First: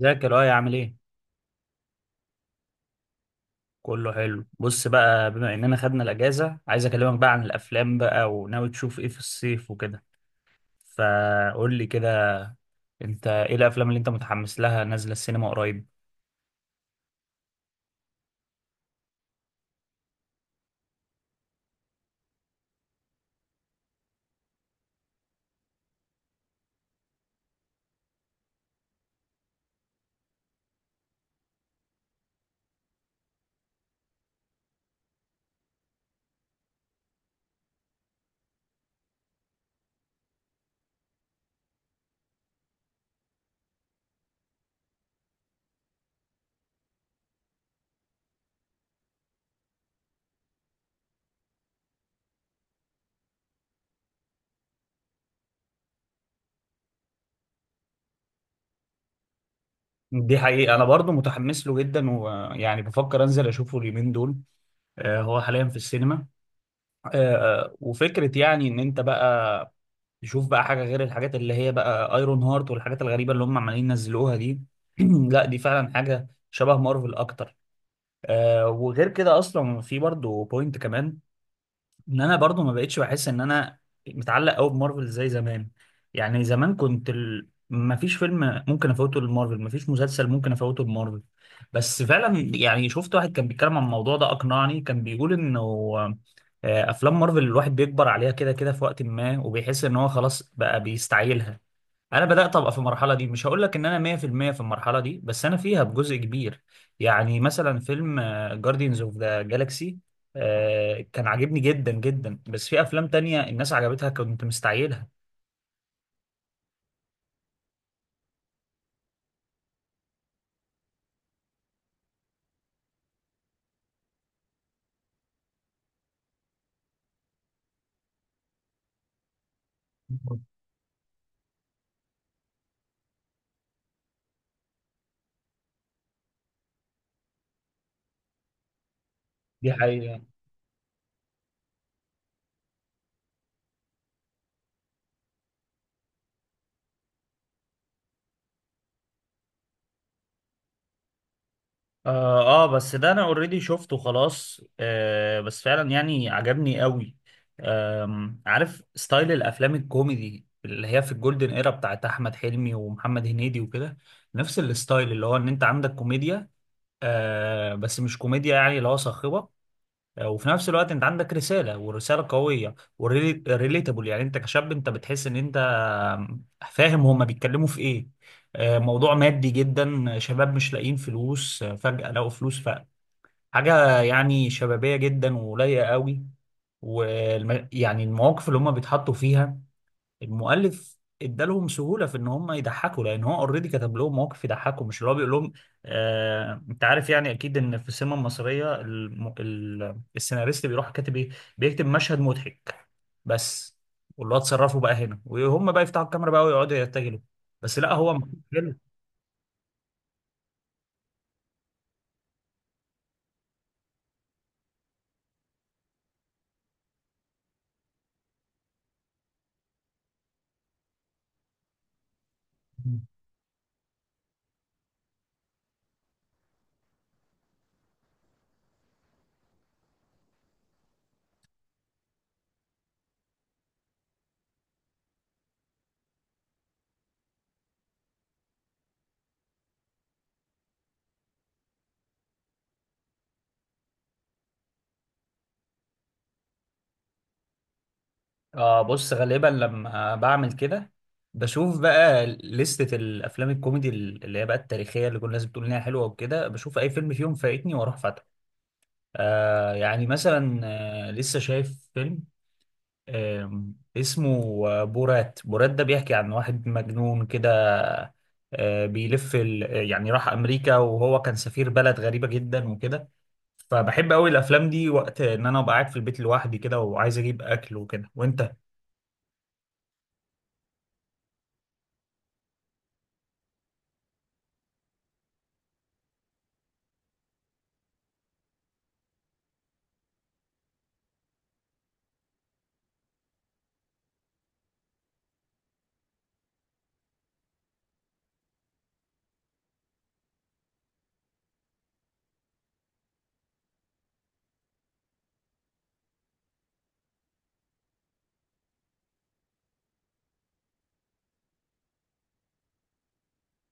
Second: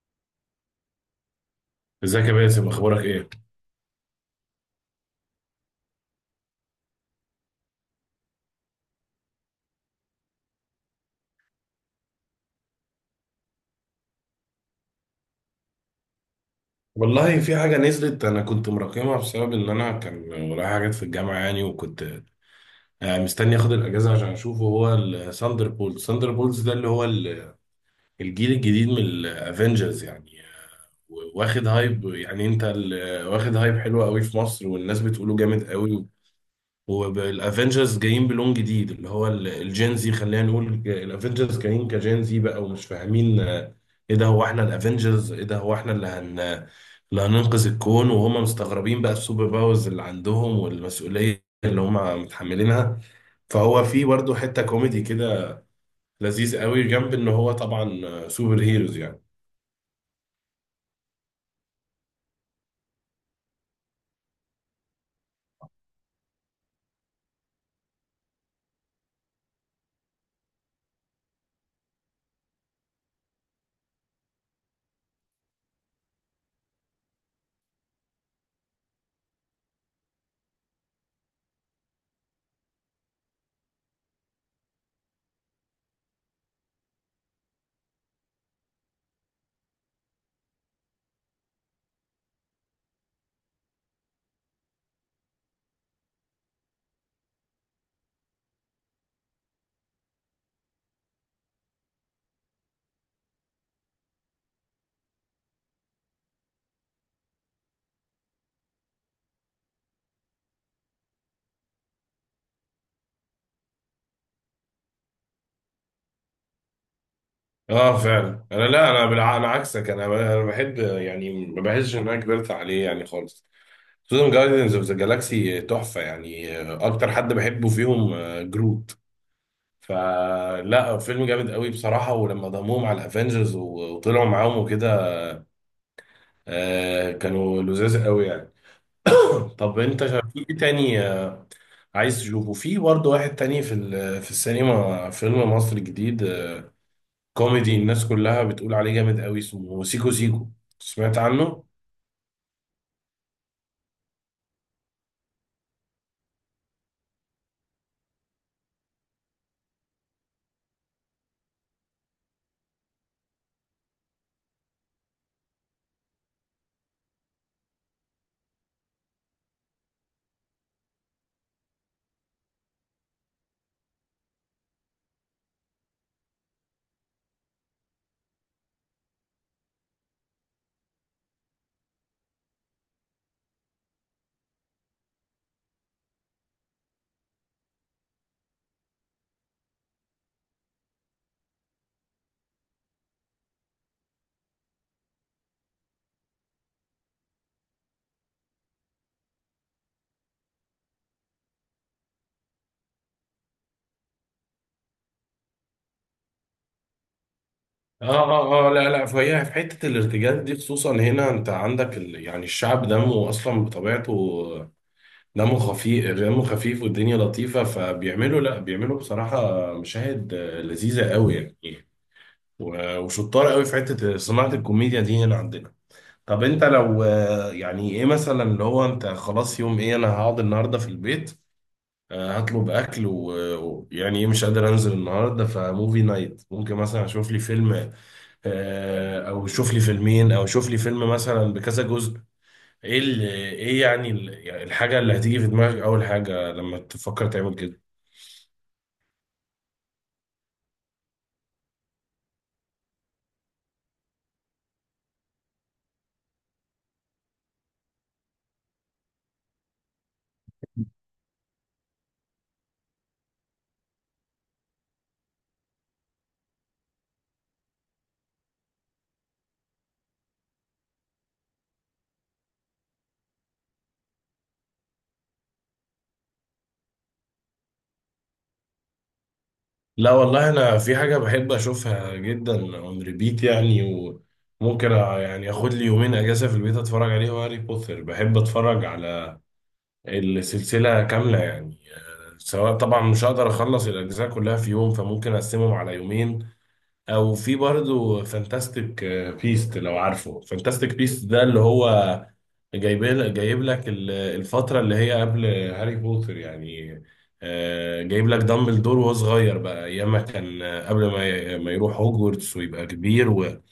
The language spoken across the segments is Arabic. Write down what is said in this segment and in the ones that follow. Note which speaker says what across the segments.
Speaker 1: ازيك يا لؤي؟ عامل ايه؟
Speaker 2: ازيك يا باسم، اخبارك ايه؟
Speaker 1: كله حلو. بص بقى، بما اننا خدنا الاجازه، عايز اكلمك بقى عن الافلام بقى، وناوي تشوف ايه في الصيف وكده. فقول لي كده، انت ايه الافلام اللي انت متحمس لها نازله السينما قريب؟
Speaker 2: والله في حاجه نزلت، انا كنت مراكمها بسبب ان انا كان ورايا حاجات في الجامعه يعني، وكنت مستني اخد الاجازه عشان اشوفه. هو الثاندر بولز، ثاندر بولز ده اللي هو الجيل الجديد من الافنجرز يعني. واخد هايب، يعني واخد هايب حلو قوي في مصر، والناس بتقوله جامد قوي. والافنجرز جايين بلون جديد اللي هو الجينزي، خلينا نقول الافنجرز جايين كجينزي بقى، ومش فاهمين ايه ده، هو احنا الافنجرز ايه ده، هو احنا اللي اللي هننقذ الكون؟ وهم مستغربين بقى السوبر باورز اللي عندهم والمسؤولية اللي هم متحملينها. فهو في برضه حتة كوميدي كده لذيذ قوي، جنب ان هو طبعا سوبر هيروز يعني.
Speaker 1: دي حقيقه انا برضو متحمس له جدا، ويعني بفكر انزل اشوفه اليومين دول. هو حاليا في السينما. آه، وفكرة يعني ان انت بقى تشوف بقى حاجة غير الحاجات اللي هي بقى ايرون هارت والحاجات الغريبة اللي هم عمالين ينزلوها دي. لا، دي فعلا حاجة شبه مارفل اكتر. آه، وغير كده اصلا في برضو بوينت كمان، ان انا برضو ما بقتش بحس ان انا متعلق قوي بمارفل زي زمان. يعني زمان كنت ما فيش فيلم ممكن افوته لمارفل، ما فيش مسلسل ممكن افوته لمارفل. بس فعلا يعني شفت واحد كان بيتكلم عن الموضوع ده، اقنعني. كان بيقول انه افلام مارفل الواحد بيكبر عليها كده كده في وقت ما، وبيحس ان هو خلاص بقى بيستعيلها. انا بدات ابقى في المرحله دي. مش هقول لك ان انا 100% في المية في المرحله دي، بس انا فيها بجزء كبير. يعني مثلا فيلم جاردينز اوف ذا جالاكسي كان عاجبني جدا جدا، بس في افلام تانية الناس عجبتها كنت مستعجلها.
Speaker 2: اه فعلا، انا عكسك، انا بحب، يعني ما بحسش ان انا كبرت عليه يعني خالص. سوزان جايدنز اوف ذا جالاكسي تحفة يعني. أكتر حد بحبه فيهم جروت. فلا، فيلم جامد قوي بصراحة، ولما ضموهم على الأفينجرز وطلعوا معاهم وكده كانوا لذاذ قوي يعني.
Speaker 1: دي
Speaker 2: طب أنت
Speaker 1: حقيقة.
Speaker 2: في إيه تاني عايز تشوفه؟ في برضه واحد تاني في في السينما، فيلم مصري جديد كوميدي، الناس كلها بتقول عليه جامد قوي، اسمه سيكو سيكو. سمعت عنه؟
Speaker 1: بس ده انا اوريدي شفته خلاص. آه، بس فعلا يعني عجبني قوي. آم، عارف ستايل الافلام الكوميدي اللي هي في الجولدن ايرا بتاعت احمد حلمي ومحمد هنيدي وكده؟ نفس الستايل اللي هو ان انت عندك كوميديا، آه، بس مش كوميديا يعني اللي هو صاخبه. آه، وفي نفس الوقت انت عندك رساله، ورساله قويه وريليتابل. يعني انت كشاب انت بتحس ان انت فاهم هما بيتكلموا في ايه. آه، موضوع مادي جدا، شباب مش لاقيين فلوس، فجاه لقوا فلوس. فحاجه يعني شبابيه جدا ولايقه قوي. ويعني المواقف اللي هما بيتحطوا فيها، المؤلف ادالهم سهوله في ان هم يضحكوا، لان هو اوريدي كتب لهم مواقف يضحكوا، مش اللي هو بيقول لهم. آه، انت عارف يعني اكيد ان في السينما المصريه السيناريست بيروح كاتب ايه؟ بيكتب مشهد مضحك بس، واللي هو اتصرفوا بقى هنا وهم بقى يفتحوا الكاميرا بقى ويقعدوا يرتجلوا. بس لا،
Speaker 2: اه
Speaker 1: هو مكتوب
Speaker 2: اه اه
Speaker 1: حلو.
Speaker 2: لا لا، فهي في حته الارتجال دي خصوصا هنا، انت عندك يعني الشعب دمه اصلا بطبيعته دمه خفيف، والدنيا لطيفه، فبيعملوا لا بيعملوا بصراحه مشاهد لذيذه قوي يعني. وشطار قوي في حته صناعه الكوميديا دي هنا عندنا. طب انت لو يعني ايه مثلا، اللي هو انت خلاص يوم ايه، انا هقعد النهارده في البيت، هطلب اكل، ويعني ايه، مش قادر انزل النهارده، فموفي نايت ممكن مثلا اشوف لي فيلم، او شوف لي فيلمين، او شوف لي فيلم مثلا بكذا جزء. ايه اللي ايه يعني ال- يعني الحاجه اللي هتيجي في دماغك اول حاجه لما تفكر تعمل كده؟
Speaker 1: اه، بص، غالبا لما بعمل كده بشوف بقى لستة الافلام الكوميدي اللي هي بقى التاريخيه اللي كل الناس بتقول انها حلوه وكده، بشوف اي فيلم فيهم فايتني واروح. آه، يعني مثلا آه لسه شايف فيلم آه اسمه بورات. بورات ده بيحكي عن واحد مجنون كده. آه بيلف يعني راح أمريكا وهو كان سفير بلد غريبة جدا وكده. فبحب أوي الأفلام دي وقت إن أنا أبقى قاعد في البيت لوحدي كده، وعايز أجيب أكل وكده. وأنت؟
Speaker 2: لا والله، انا في حاجه بحب اشوفها جدا اون ريبيت يعني، وممكن يعني اخد لي يومين اجازه في البيت اتفرج عليه، هو هاري بوتر. بحب اتفرج على السلسله كامله يعني. سواء طبعا مش هقدر اخلص الاجزاء كلها في يوم، فممكن اقسمهم على يومين. او في برضه فانتاستيك بيست، لو عارفه. فانتاستيك بيست ده اللي هو جايب، لك الفترة اللي هي قبل هاري بوتر يعني. جايب لك دامبلدور وهو صغير بقى، ايام ما كان قبل ما يروح هوجورتس ويبقى كبير،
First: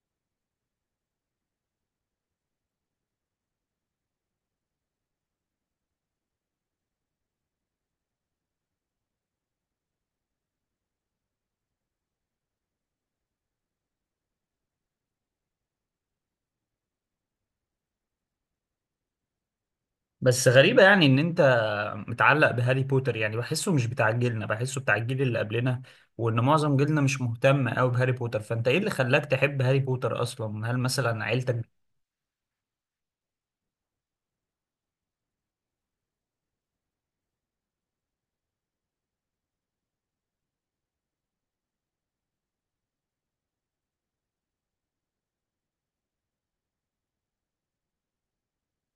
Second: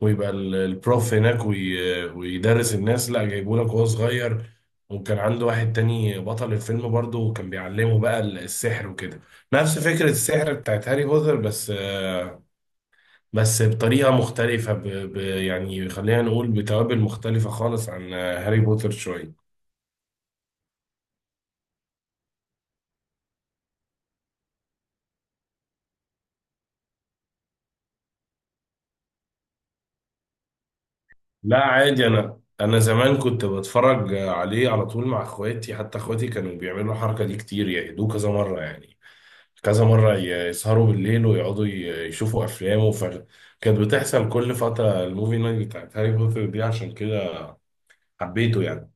Speaker 2: ويبقى البروف هناك، ويدرس الناس. لا، جايبه لك وهو صغير، وكان عنده واحد تاني بطل الفيلم برضه، وكان بيعلمه بقى السحر وكده. نفس فكرة السحر بتاعت هاري بوتر بس بطريقة مختلفة، يعني خلينا نقول بتوابل مختلفة خالص عن هاري بوتر شوية.
Speaker 1: بس غريبة يعني إن أنت متعلق بهاري بوتر، يعني بحسه مش بتاع جيلنا، بحسه بتاع الجيل اللي قبلنا. وإن معظم جيلنا مش مهتم أوي بهاري بوتر. فأنت إيه اللي خلاك تحب هاري بوتر أصلا؟ هل مثلا
Speaker 2: لا
Speaker 1: عيلتك؟
Speaker 2: عادي، أنا زمان كنت بتفرج عليه على طول مع إخواتي، حتى إخواتي كانوا بيعملوا الحركة دي كتير، يعيدوه كذا مرة يعني، كذا مرة يسهروا بالليل ويقعدوا يشوفوا أفلام كانت بتحصل كل فترة الموفي نايت بتاعت هاري بوتر دي، عشان كده حبيته يعني.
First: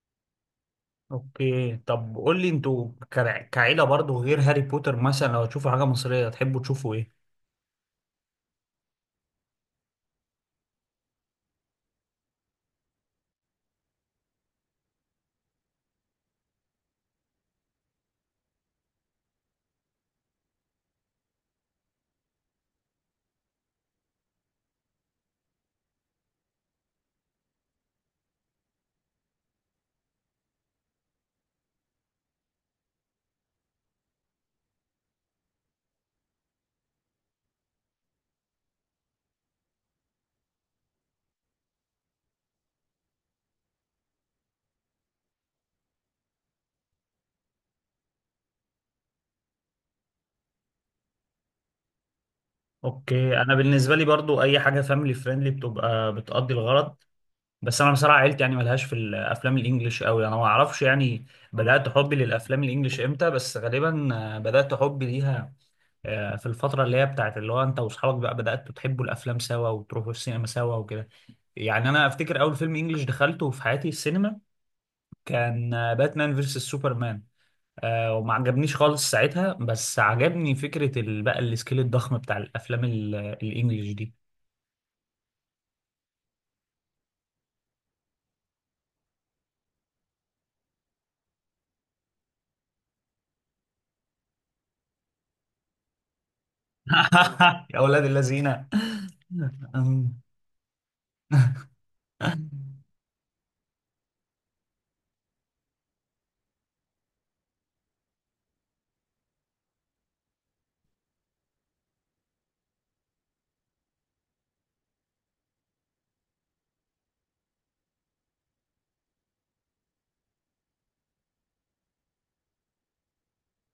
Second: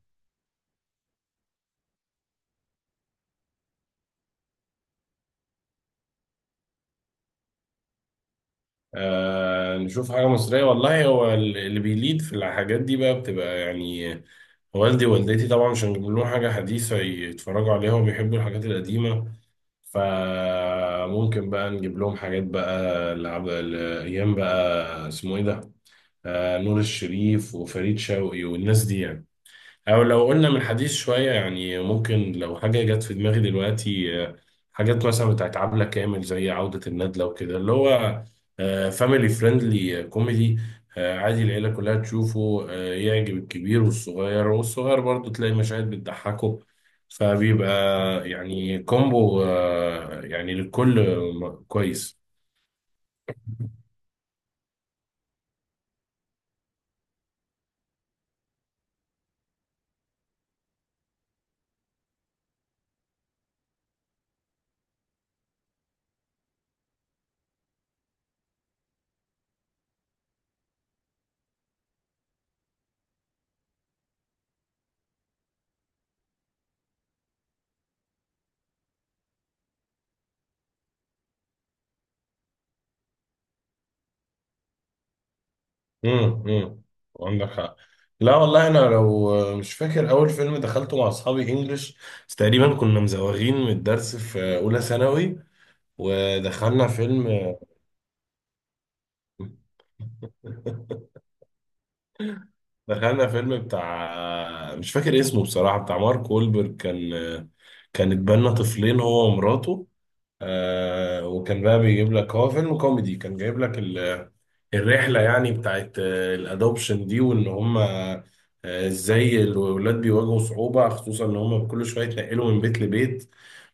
Speaker 1: أوكي، طب قول لي، أنتوا كعيلة برضو غير هاري بوتر، مثلا لو تشوفوا حاجة مصرية تحبوا تشوفوا إيه؟
Speaker 2: آه نشوف حاجة مصرية. والله هو اللي بيليد في الحاجات دي بقى بتبقى يعني، والدي ووالدتي طبعا مش هنجيب لهم حاجة حديثة يتفرجوا عليها، وبيحبوا الحاجات القديمة، فممكن بقى نجيب لهم حاجات بقى لعب الأيام بقى. اسمه إيه ده؟ آه، نور الشريف وفريد شوقي والناس دي يعني. او لو قلنا من حديث شوية، يعني ممكن لو حاجة جت في دماغي دلوقتي حاجات مثلا بتاعت عبلة كامل، زي عودة الندلة وكده، اللي هو فاميلي فريندلي كوميدي، عادي العيلة كلها تشوفه، يعجب الكبير والصغير، والصغير برضه تلاقي مشاهد بتضحكه، فبيبقى يعني كومبو يعني للكل كويس.
Speaker 1: أوكي، أنا بالنسبة لي برضو أي حاجة فاميلي فريندلي بتبقى بتقضي الغرض. بس انا بصراحه عيلتي يعني ملهاش في الافلام الانجليش قوي. انا ما اعرفش يعني بدات حبي للافلام الانجليش امتى، بس غالبا بدات حبي ليها في الفتره اللي هي بتاعت اللي هو انت واصحابك بقى بداتوا تحبوا الافلام سوا وتروحوا السينما سوا وكده. يعني انا افتكر اول فيلم انجليش دخلته في حياتي السينما كان باتمان فيرسس سوبرمان. آه، وما عجبنيش خالص ساعتها، بس عجبني فكره بقى السكيل الضخم بتاع الافلام الانجليش دي.
Speaker 2: امم امم عندك حق. لا والله، انا لو مش فاكر اول فيلم دخلته مع اصحابي انجلش، بس تقريبا كنا مزوغين من الدرس في اولى ثانوي، ودخلنا فيلم
Speaker 1: يا اولاد الذين!
Speaker 2: دخلنا فيلم بتاع، مش فاكر اسمه بصراحة، بتاع مارك وولبرج. كان اتبنى طفلين هو ومراته، وكان بقى بيجيب لك، هو فيلم كوميدي، كان جايب لك ال الرحلة يعني بتاعت الادوبشن دي، وان هم ازاي الولاد بيواجهوا صعوبة، خصوصا ان هم كل شوية يتنقلوا من بيت لبيت،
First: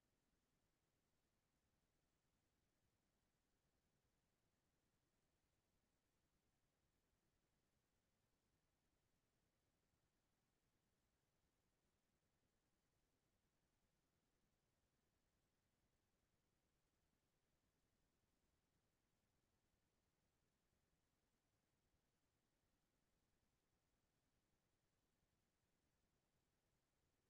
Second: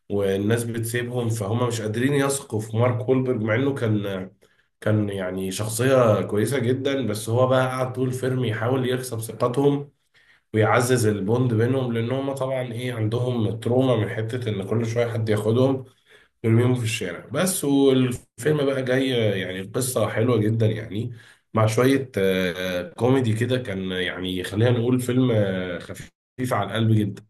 Speaker 2: والناس بتسيبهم، فهم مش قادرين يثقوا في مارك وولبرج، مع انه كان يعني شخصية كويسة جدا، بس هو بقى قعد طول الفيلم يحاول يكسب ثقتهم، ويعزز البوند بينهم، لان هم طبعا ايه، عندهم تروما من حتة ان كل شوية حد ياخدهم ترميهم في الشارع بس. والفيلم بقى جاي يعني، القصة حلوة جدا يعني، مع شوية كوميدي كده، كان يعني خلينا نقول فيلم خفيف على القلب جدا.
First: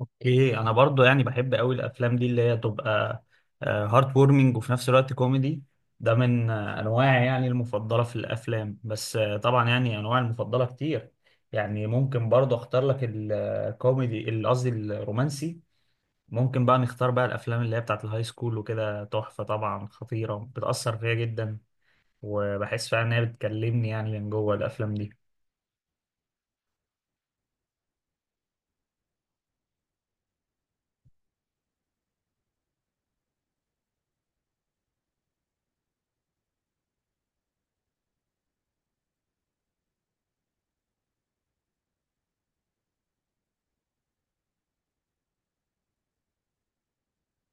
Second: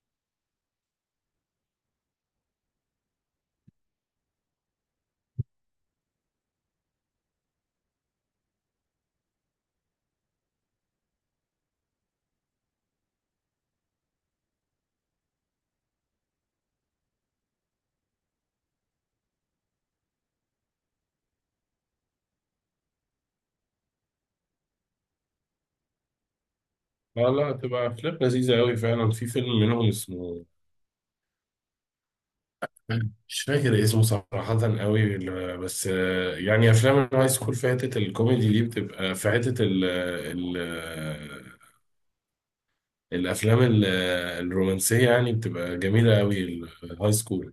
Speaker 1: اوكي، انا برضو يعني بحب قوي الافلام دي اللي هي تبقى هارت وورمنج وفي نفس الوقت كوميدي. ده من انواعي يعني المفضله في الافلام، بس طبعا يعني انواع المفضله كتير. يعني ممكن برضو اختار لك قصدي الرومانسي. ممكن بقى نختار بقى الافلام اللي هي بتاعت الهاي سكول وكده، تحفه طبعا، خطيره، بتاثر فيا جدا، وبحس فعلا ان هي بتكلمني يعني من جوه الافلام
Speaker 2: لا لا، تبقى أفلام لذيذة أوي فعلا. في فيلم منهم اسمه، مش فاكر اسمه صراحة أوي بس يعني أفلام الهاي سكول في حتة الكوميدي دي بتبقى في حتة ال ال آه، الأفلام ال- آه، الرومانسية يعني بتبقى جميلة أوي، الهاي سكول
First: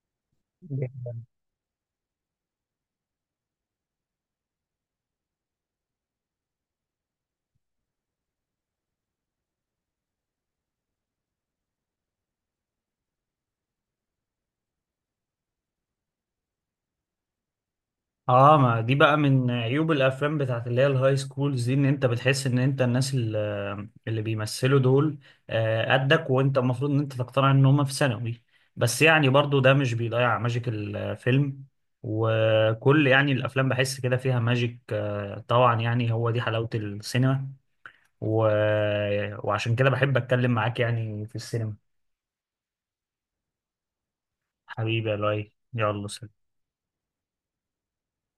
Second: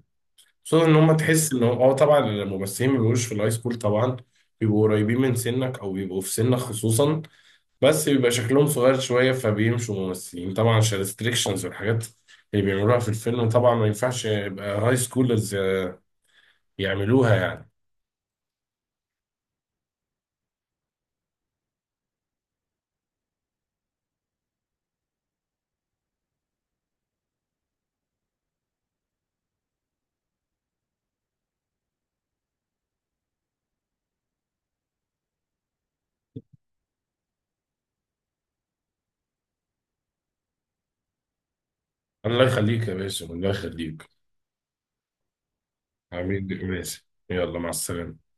Speaker 2: خصوصا
Speaker 1: دي.
Speaker 2: ان هم تحس ان هو اه طبعا الممثلين ما بيبقوش في الهاي سكول طبعا، بيبقوا قريبين من سنك او بيبقوا في سنك خصوصا، بس بيبقى شكلهم صغير شويه، فبيمشوا ممثلين طبعا عشان الريستريكشنز والحاجات اللي بيعملوها في الفيلم، طبعا ما ينفعش يبقى هاي سكولرز يعملوها يعني.
Speaker 1: اه، ما دي بقى من عيوب الافلام بتاعت اللي هي الهاي سكولز دي، ان انت بتحس ان انت الناس اللي بيمثلوا دول قدك، وانت المفروض ان انت تقتنع ان هم في ثانوي. بس يعني برضو ده مش بيضيع ماجيك الفيلم. وكل يعني الافلام بحس كده فيها ماجيك، طبعا يعني هو دي حلاوة السينما. و... وعشان كده بحب اتكلم معاك يعني في السينما.
Speaker 2: الله يخليك يا باسم، الله يخليك.
Speaker 1: حبيبي يا لؤي، يلا، سلام.
Speaker 2: عميد باسم، يلا مع السلامه.